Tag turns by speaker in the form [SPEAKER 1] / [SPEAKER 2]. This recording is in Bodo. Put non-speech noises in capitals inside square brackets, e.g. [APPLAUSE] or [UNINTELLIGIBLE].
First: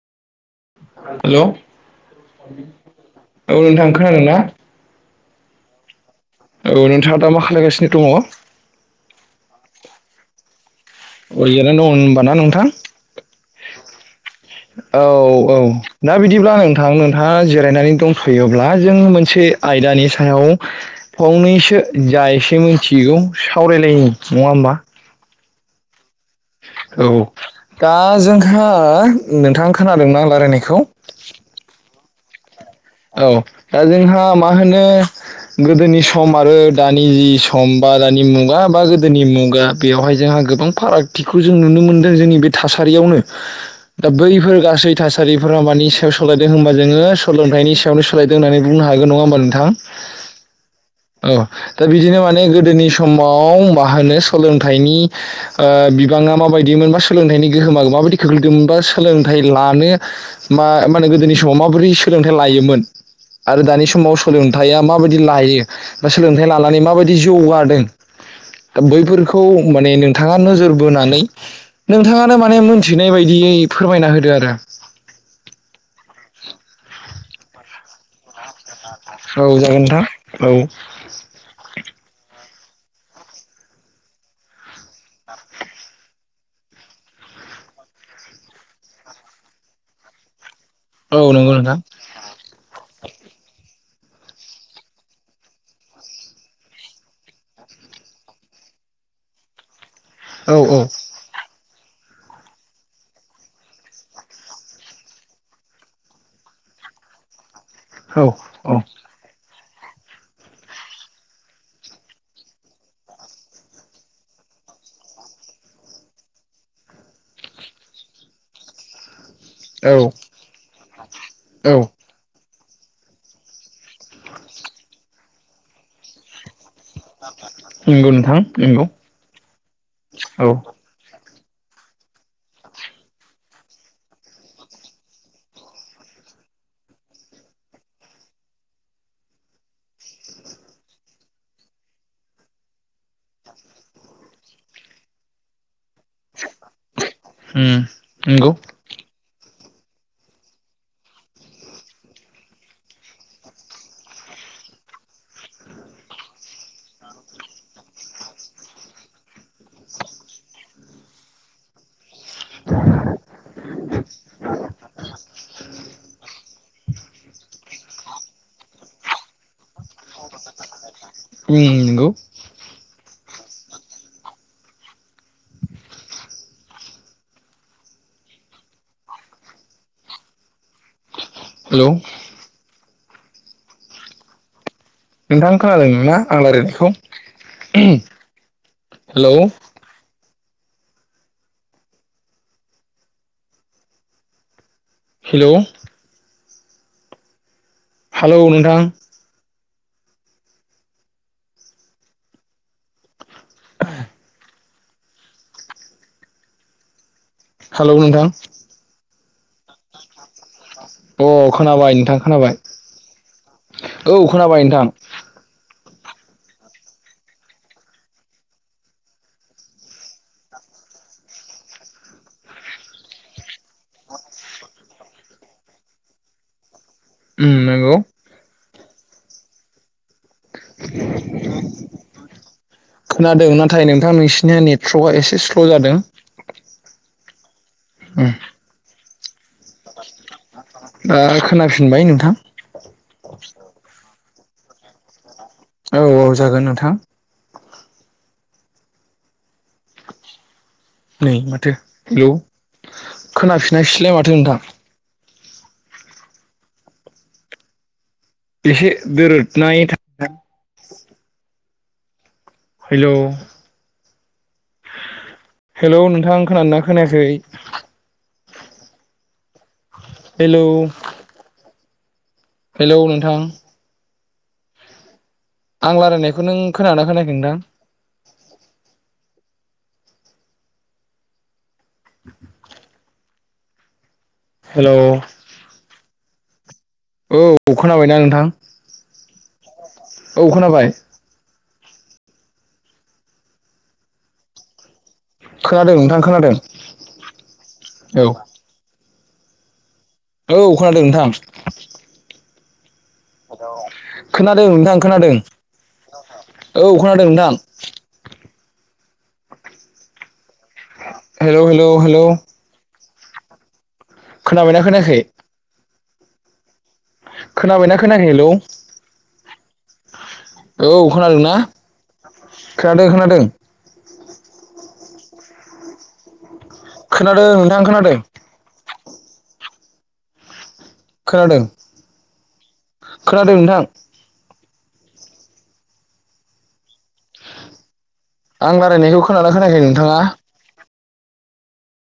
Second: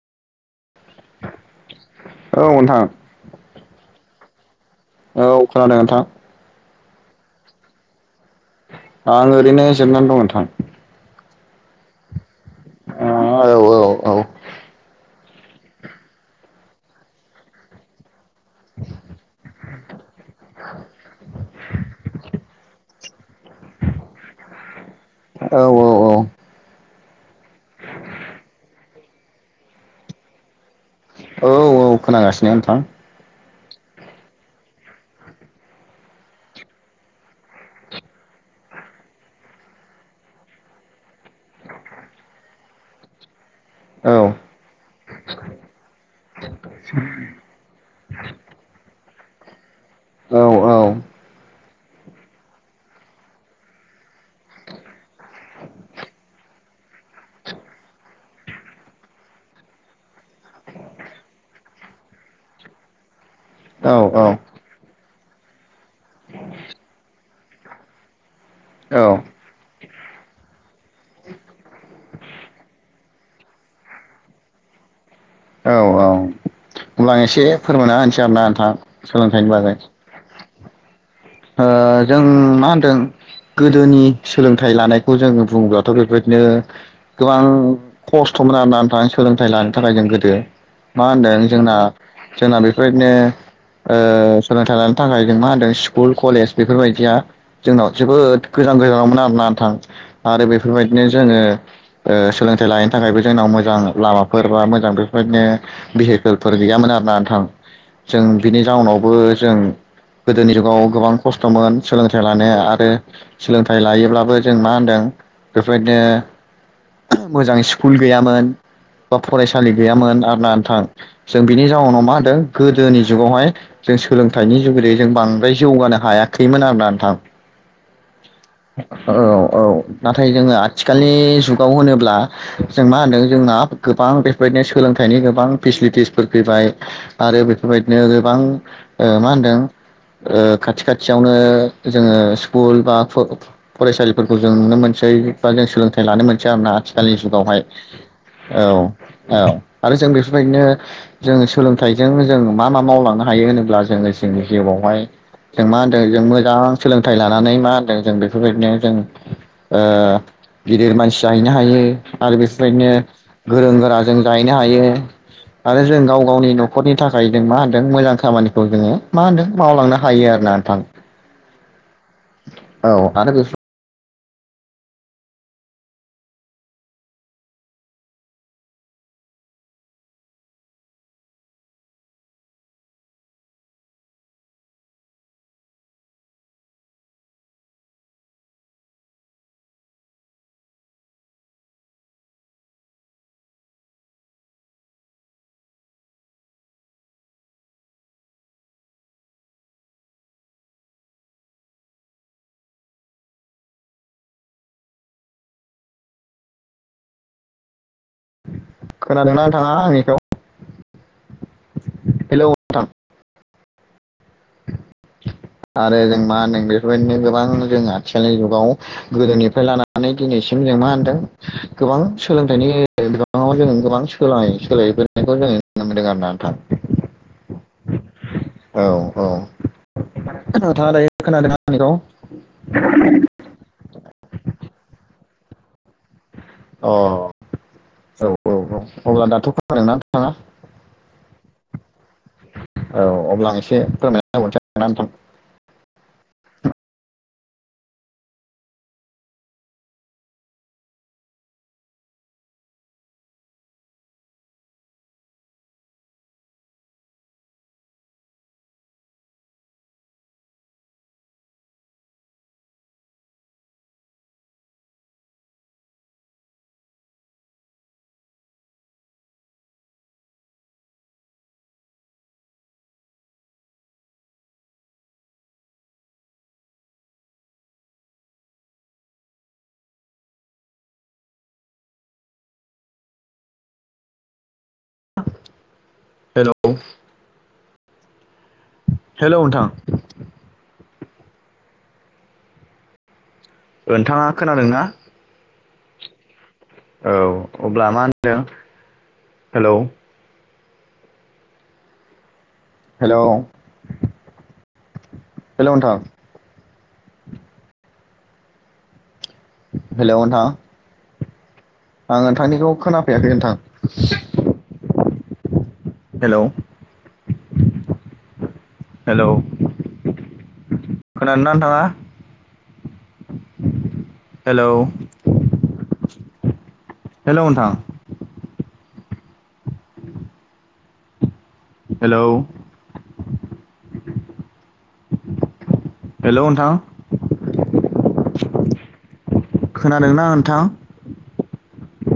[SPEAKER 1] हेलौ
[SPEAKER 2] औ नोंथां
[SPEAKER 1] औ नोंथां खोनादोंना?
[SPEAKER 2] औ खोनादों नोंथां।
[SPEAKER 1] औ नोंथाङा दा मा खालायगासिनो दङ?
[SPEAKER 2] आं ओरैनो जिरनानै दंमोन नोथां।
[SPEAKER 1] ओरैनो जिरायना दं होनबा ना नोंथां।
[SPEAKER 2] औ औ औ
[SPEAKER 1] औ औ
[SPEAKER 2] [INAUDIBLE]
[SPEAKER 1] दा बिदिब्ला नोंथां नोंथाङा जिरायनानै दंफैयोब्ला जों मोनसे आयदानि सायाव। फंनैसो जा एसे मिथिगौ सावरायलायनि नङा होमबा?
[SPEAKER 2] औ
[SPEAKER 1] औ दा जोंहा नोंथां खोनादोंना रायलायनायखौ?
[SPEAKER 2] औ औ खोनांगासिनो नोंथां।
[SPEAKER 1] औ दा जोंहा मा होनो गोदोनि सम आरो दानि जि सम बा बारानि मुगा बा गोदोनि मुगा बेवहाय जोंहा गोबां फारागथिखौ जों नुनो मोनदों जोंनि बे थासारि यावनो दा
[SPEAKER 2] औ
[SPEAKER 1] बैफोर गासै थासारिफोरा मानि सायाव सोलायदों होनबा जोङो सोलोंथाइनि यावनो सोलायदों होननानै बुंनो हागोन नङा होमबा नोंथां।
[SPEAKER 2] औ औ
[SPEAKER 1] औ दा बिदिनो माने गोदोनि समाव मा होनो सोलोंथाइनि ओ बिबां मा बायदिमोन सोलोंथाइनि गोहोमा माबादि खोख्लैदों सोलोंथाइ लानो मा मा होनो गोदोनि समाव माबोरै सोलोंथाइ लायोमोन।
[SPEAKER 2] [INAUDIBLE]
[SPEAKER 1] आरो दानि
[SPEAKER 2] औ
[SPEAKER 1] समाव सोलोंथाइया माबायदि लायो बा सोलोंथाइ लानानै माबायदि जौगादों।
[SPEAKER 2] औ
[SPEAKER 1] बैफोरखौ माने नोंथाङा नोजोर बोनानै नोंथाङानो माने मोनथिनाय बायदि। यै फोरमायना होदो आरो।
[SPEAKER 2] औ होमब्ला आं एसे फोरमायना होनसै आरोना नोंथां
[SPEAKER 1] औ
[SPEAKER 2] सोलोंथाइनि बागै
[SPEAKER 1] जागोन नोंथां औ।
[SPEAKER 2] ओ जों मा होनदों गोदोनि सोलोंथाइ लानायखौ जों बुंङोब्लाथ' बेबायदिनो गोबां खस्थ'मोन आरोना नोंथाङ सोलोंथाइ लानो थाखाय जों गोदो। मा
[SPEAKER 1] औ
[SPEAKER 2] होनदों
[SPEAKER 1] नंगौ
[SPEAKER 2] जोंना
[SPEAKER 1] नोंथां
[SPEAKER 2] जोंना बेफोरबायदिनो सोलोंथाइ लानो थाखाय जों मा होनदों स्कुल कलेज बेफोरबायदिया जोंनाव जोबोद गोजान गोजानावमोन आरोना नोंथां आरो
[SPEAKER 1] औ औ
[SPEAKER 2] बेफोरबायदिनो जोङो सोलोंथाइ लानायनि थाखायबो जोंनाव मोजां लामाफोर बा मोजां बेफोरबायदिनो भेहिकेलफोर गैयामोन आरो ना ओनथां जों
[SPEAKER 1] औ
[SPEAKER 2] बिनि जाउनाव जों गोदोनि गोबां खस्थ'मोन सोलोंथाइ लानाया आरो सोलोंथाइ लायोब्लाबो जों मा होनदों बेफोरदिनो मोजां स्कुल गैयामोन बा फरायसालि
[SPEAKER 1] औ
[SPEAKER 2] गैयामोन आरोन नोंथां जों बिनि
[SPEAKER 1] औ
[SPEAKER 2] जाउनाव मा होदों गोदोनि जुगावहाय जों सोलोंथाइनि जुगैदै जों बांद्राय जौगानो हायाखैमोन दा थाब
[SPEAKER 1] नंगौ नोंथां नंगौ
[SPEAKER 2] औ औ नाथाय
[SPEAKER 1] औ
[SPEAKER 2] जङो आथिखालनि जुगाव होनोब्ला जों मा होनदों जोंना गोबां बेफोरबायदिनो सोलोंथाइनि गोबां फेसिलिटिसफोर आरो बेफोरबायदिनो गोबां मा होनदों खाथि खाथियावनो जोङो स्कुल बा फरायसालिफोरखौ जों नुनो मोनसै बा जों सोलोंथाइ लानो मोनसै आरोना आथिखालनि जुगावहाय
[SPEAKER 1] उम नंगौ
[SPEAKER 2] औ औ आरो जों बेफोरबायदिनो जों सोलोंथाइजों जों मा मा मावलांनो हायो होनोब्ला जोङो जोंनि जिउआवहाय जों मा होनदों जों मोजां सोलोंथाइ लानानै मा होनदों जों बेफोरबायदिनो जों ओ गिदिर मानसि जाहैनो हायो। आरो बिसबायदिनो गोरों गोरा जों जाहैनो हायो आरो जों गाव गावनि न'खरनि। थाखाय जों मा होनदों मोजां खामानिखौ जोङो मा होनदों मावलांनो हायो आर ना नोंथां।
[SPEAKER 1] उम नोंगौ।
[SPEAKER 2] औ आरो बेफ
[SPEAKER 1] हेलौ। नोंथां खोनादों ना आं रायलायनायखौ। हेलौ। हेलौ! हेलौ नोंथां हेलौ नोंथां।
[SPEAKER 2] खोनादोंना नथाङा आंनिखौ?
[SPEAKER 1] अ खोनाबाय नोंथां
[SPEAKER 2] हेलौ
[SPEAKER 1] खोनाबाय।
[SPEAKER 2] नोंथां
[SPEAKER 1] औ खोनाबाय नोंथां।
[SPEAKER 2] आरो जों मा होनदों बेफोरबायदिनो गोबां जों आथिखालनि जुगाव गोदोनिफ्राय लानानै दिनैसिम। जों मा होनदों गोबां सोलोंथाइनि बिबाङाव जों गोबां सोल सोलायबोनायखौ जोङो। नो मोनदों आरोना नोंथां।
[SPEAKER 1] उम नोंगौ।
[SPEAKER 2] औ नोंथाङा दायो खोनादों आंनिखौ
[SPEAKER 1] खोनादों नाथाय नोंथां नोंसिनिया नेटध्रकआ एसे स्ल' जादों।
[SPEAKER 2] अ औ
[SPEAKER 1] उम
[SPEAKER 2] औ औ अब्ला दाथ' फो नादोंना?
[SPEAKER 1] दा खोनाफिनबाय नोंथां
[SPEAKER 2] थाङा औ अब्ला आं एसे फोरमाय। [UNINTELLIGIBLE]
[SPEAKER 1] औ औ जागोन नोंथां।
[SPEAKER 2] [INAUDIBLE]
[SPEAKER 1] नै माथो हेलौ खोनाफिननायसैलाय माथो नोंथां। एसे दोरदनाय था हेलौ हेलौ नोंथां खोदोंना खोनायाखै? हेलौ हेलौ नोंथां। आं लारायनायखौ नों खोनादों खोनायाखै नोंथां? [INAUDIBLE] हेल'?
[SPEAKER 2] हेल'?
[SPEAKER 1] औ खोनाबायना नोंथां?
[SPEAKER 2] हेल' नोंथां।
[SPEAKER 1] औ खोनाबाय
[SPEAKER 2] ओनथाङा खोनादोंना?
[SPEAKER 1] खोनादों नोंथां खोनादों।
[SPEAKER 2] औ अब्ला मा
[SPEAKER 1] औ
[SPEAKER 2] होनदों हेल'?
[SPEAKER 1] औ खोनादों नोंथां।
[SPEAKER 2] हेलौ
[SPEAKER 1] खोनादों नोंथां खोनादों
[SPEAKER 2] हेलौ नोंथां
[SPEAKER 1] औ खोनादों नोंथां।
[SPEAKER 2] हेल' नोंथां।
[SPEAKER 1] हेल' हेल' हेल'
[SPEAKER 2] फैयाखै नोंथां।
[SPEAKER 1] खोनाबायना खोनायाखै?
[SPEAKER 2] हेल'?
[SPEAKER 1] खोनाबायना खोनाखै हेल'?
[SPEAKER 2] हेलौ
[SPEAKER 1] औ खोनादोंना? खोनादों खोनादों।
[SPEAKER 2] हेल'?
[SPEAKER 1] खोनादों नोंथां खोनादों। खोनादों।
[SPEAKER 2] हेल'?
[SPEAKER 1] खोनादों नोंथां।
[SPEAKER 2] हेल' नोंथां?
[SPEAKER 1] आं रालायनायखौ खोनाना खोनायाखै नोंथाङा?
[SPEAKER 2] खोनादोंना नोंथां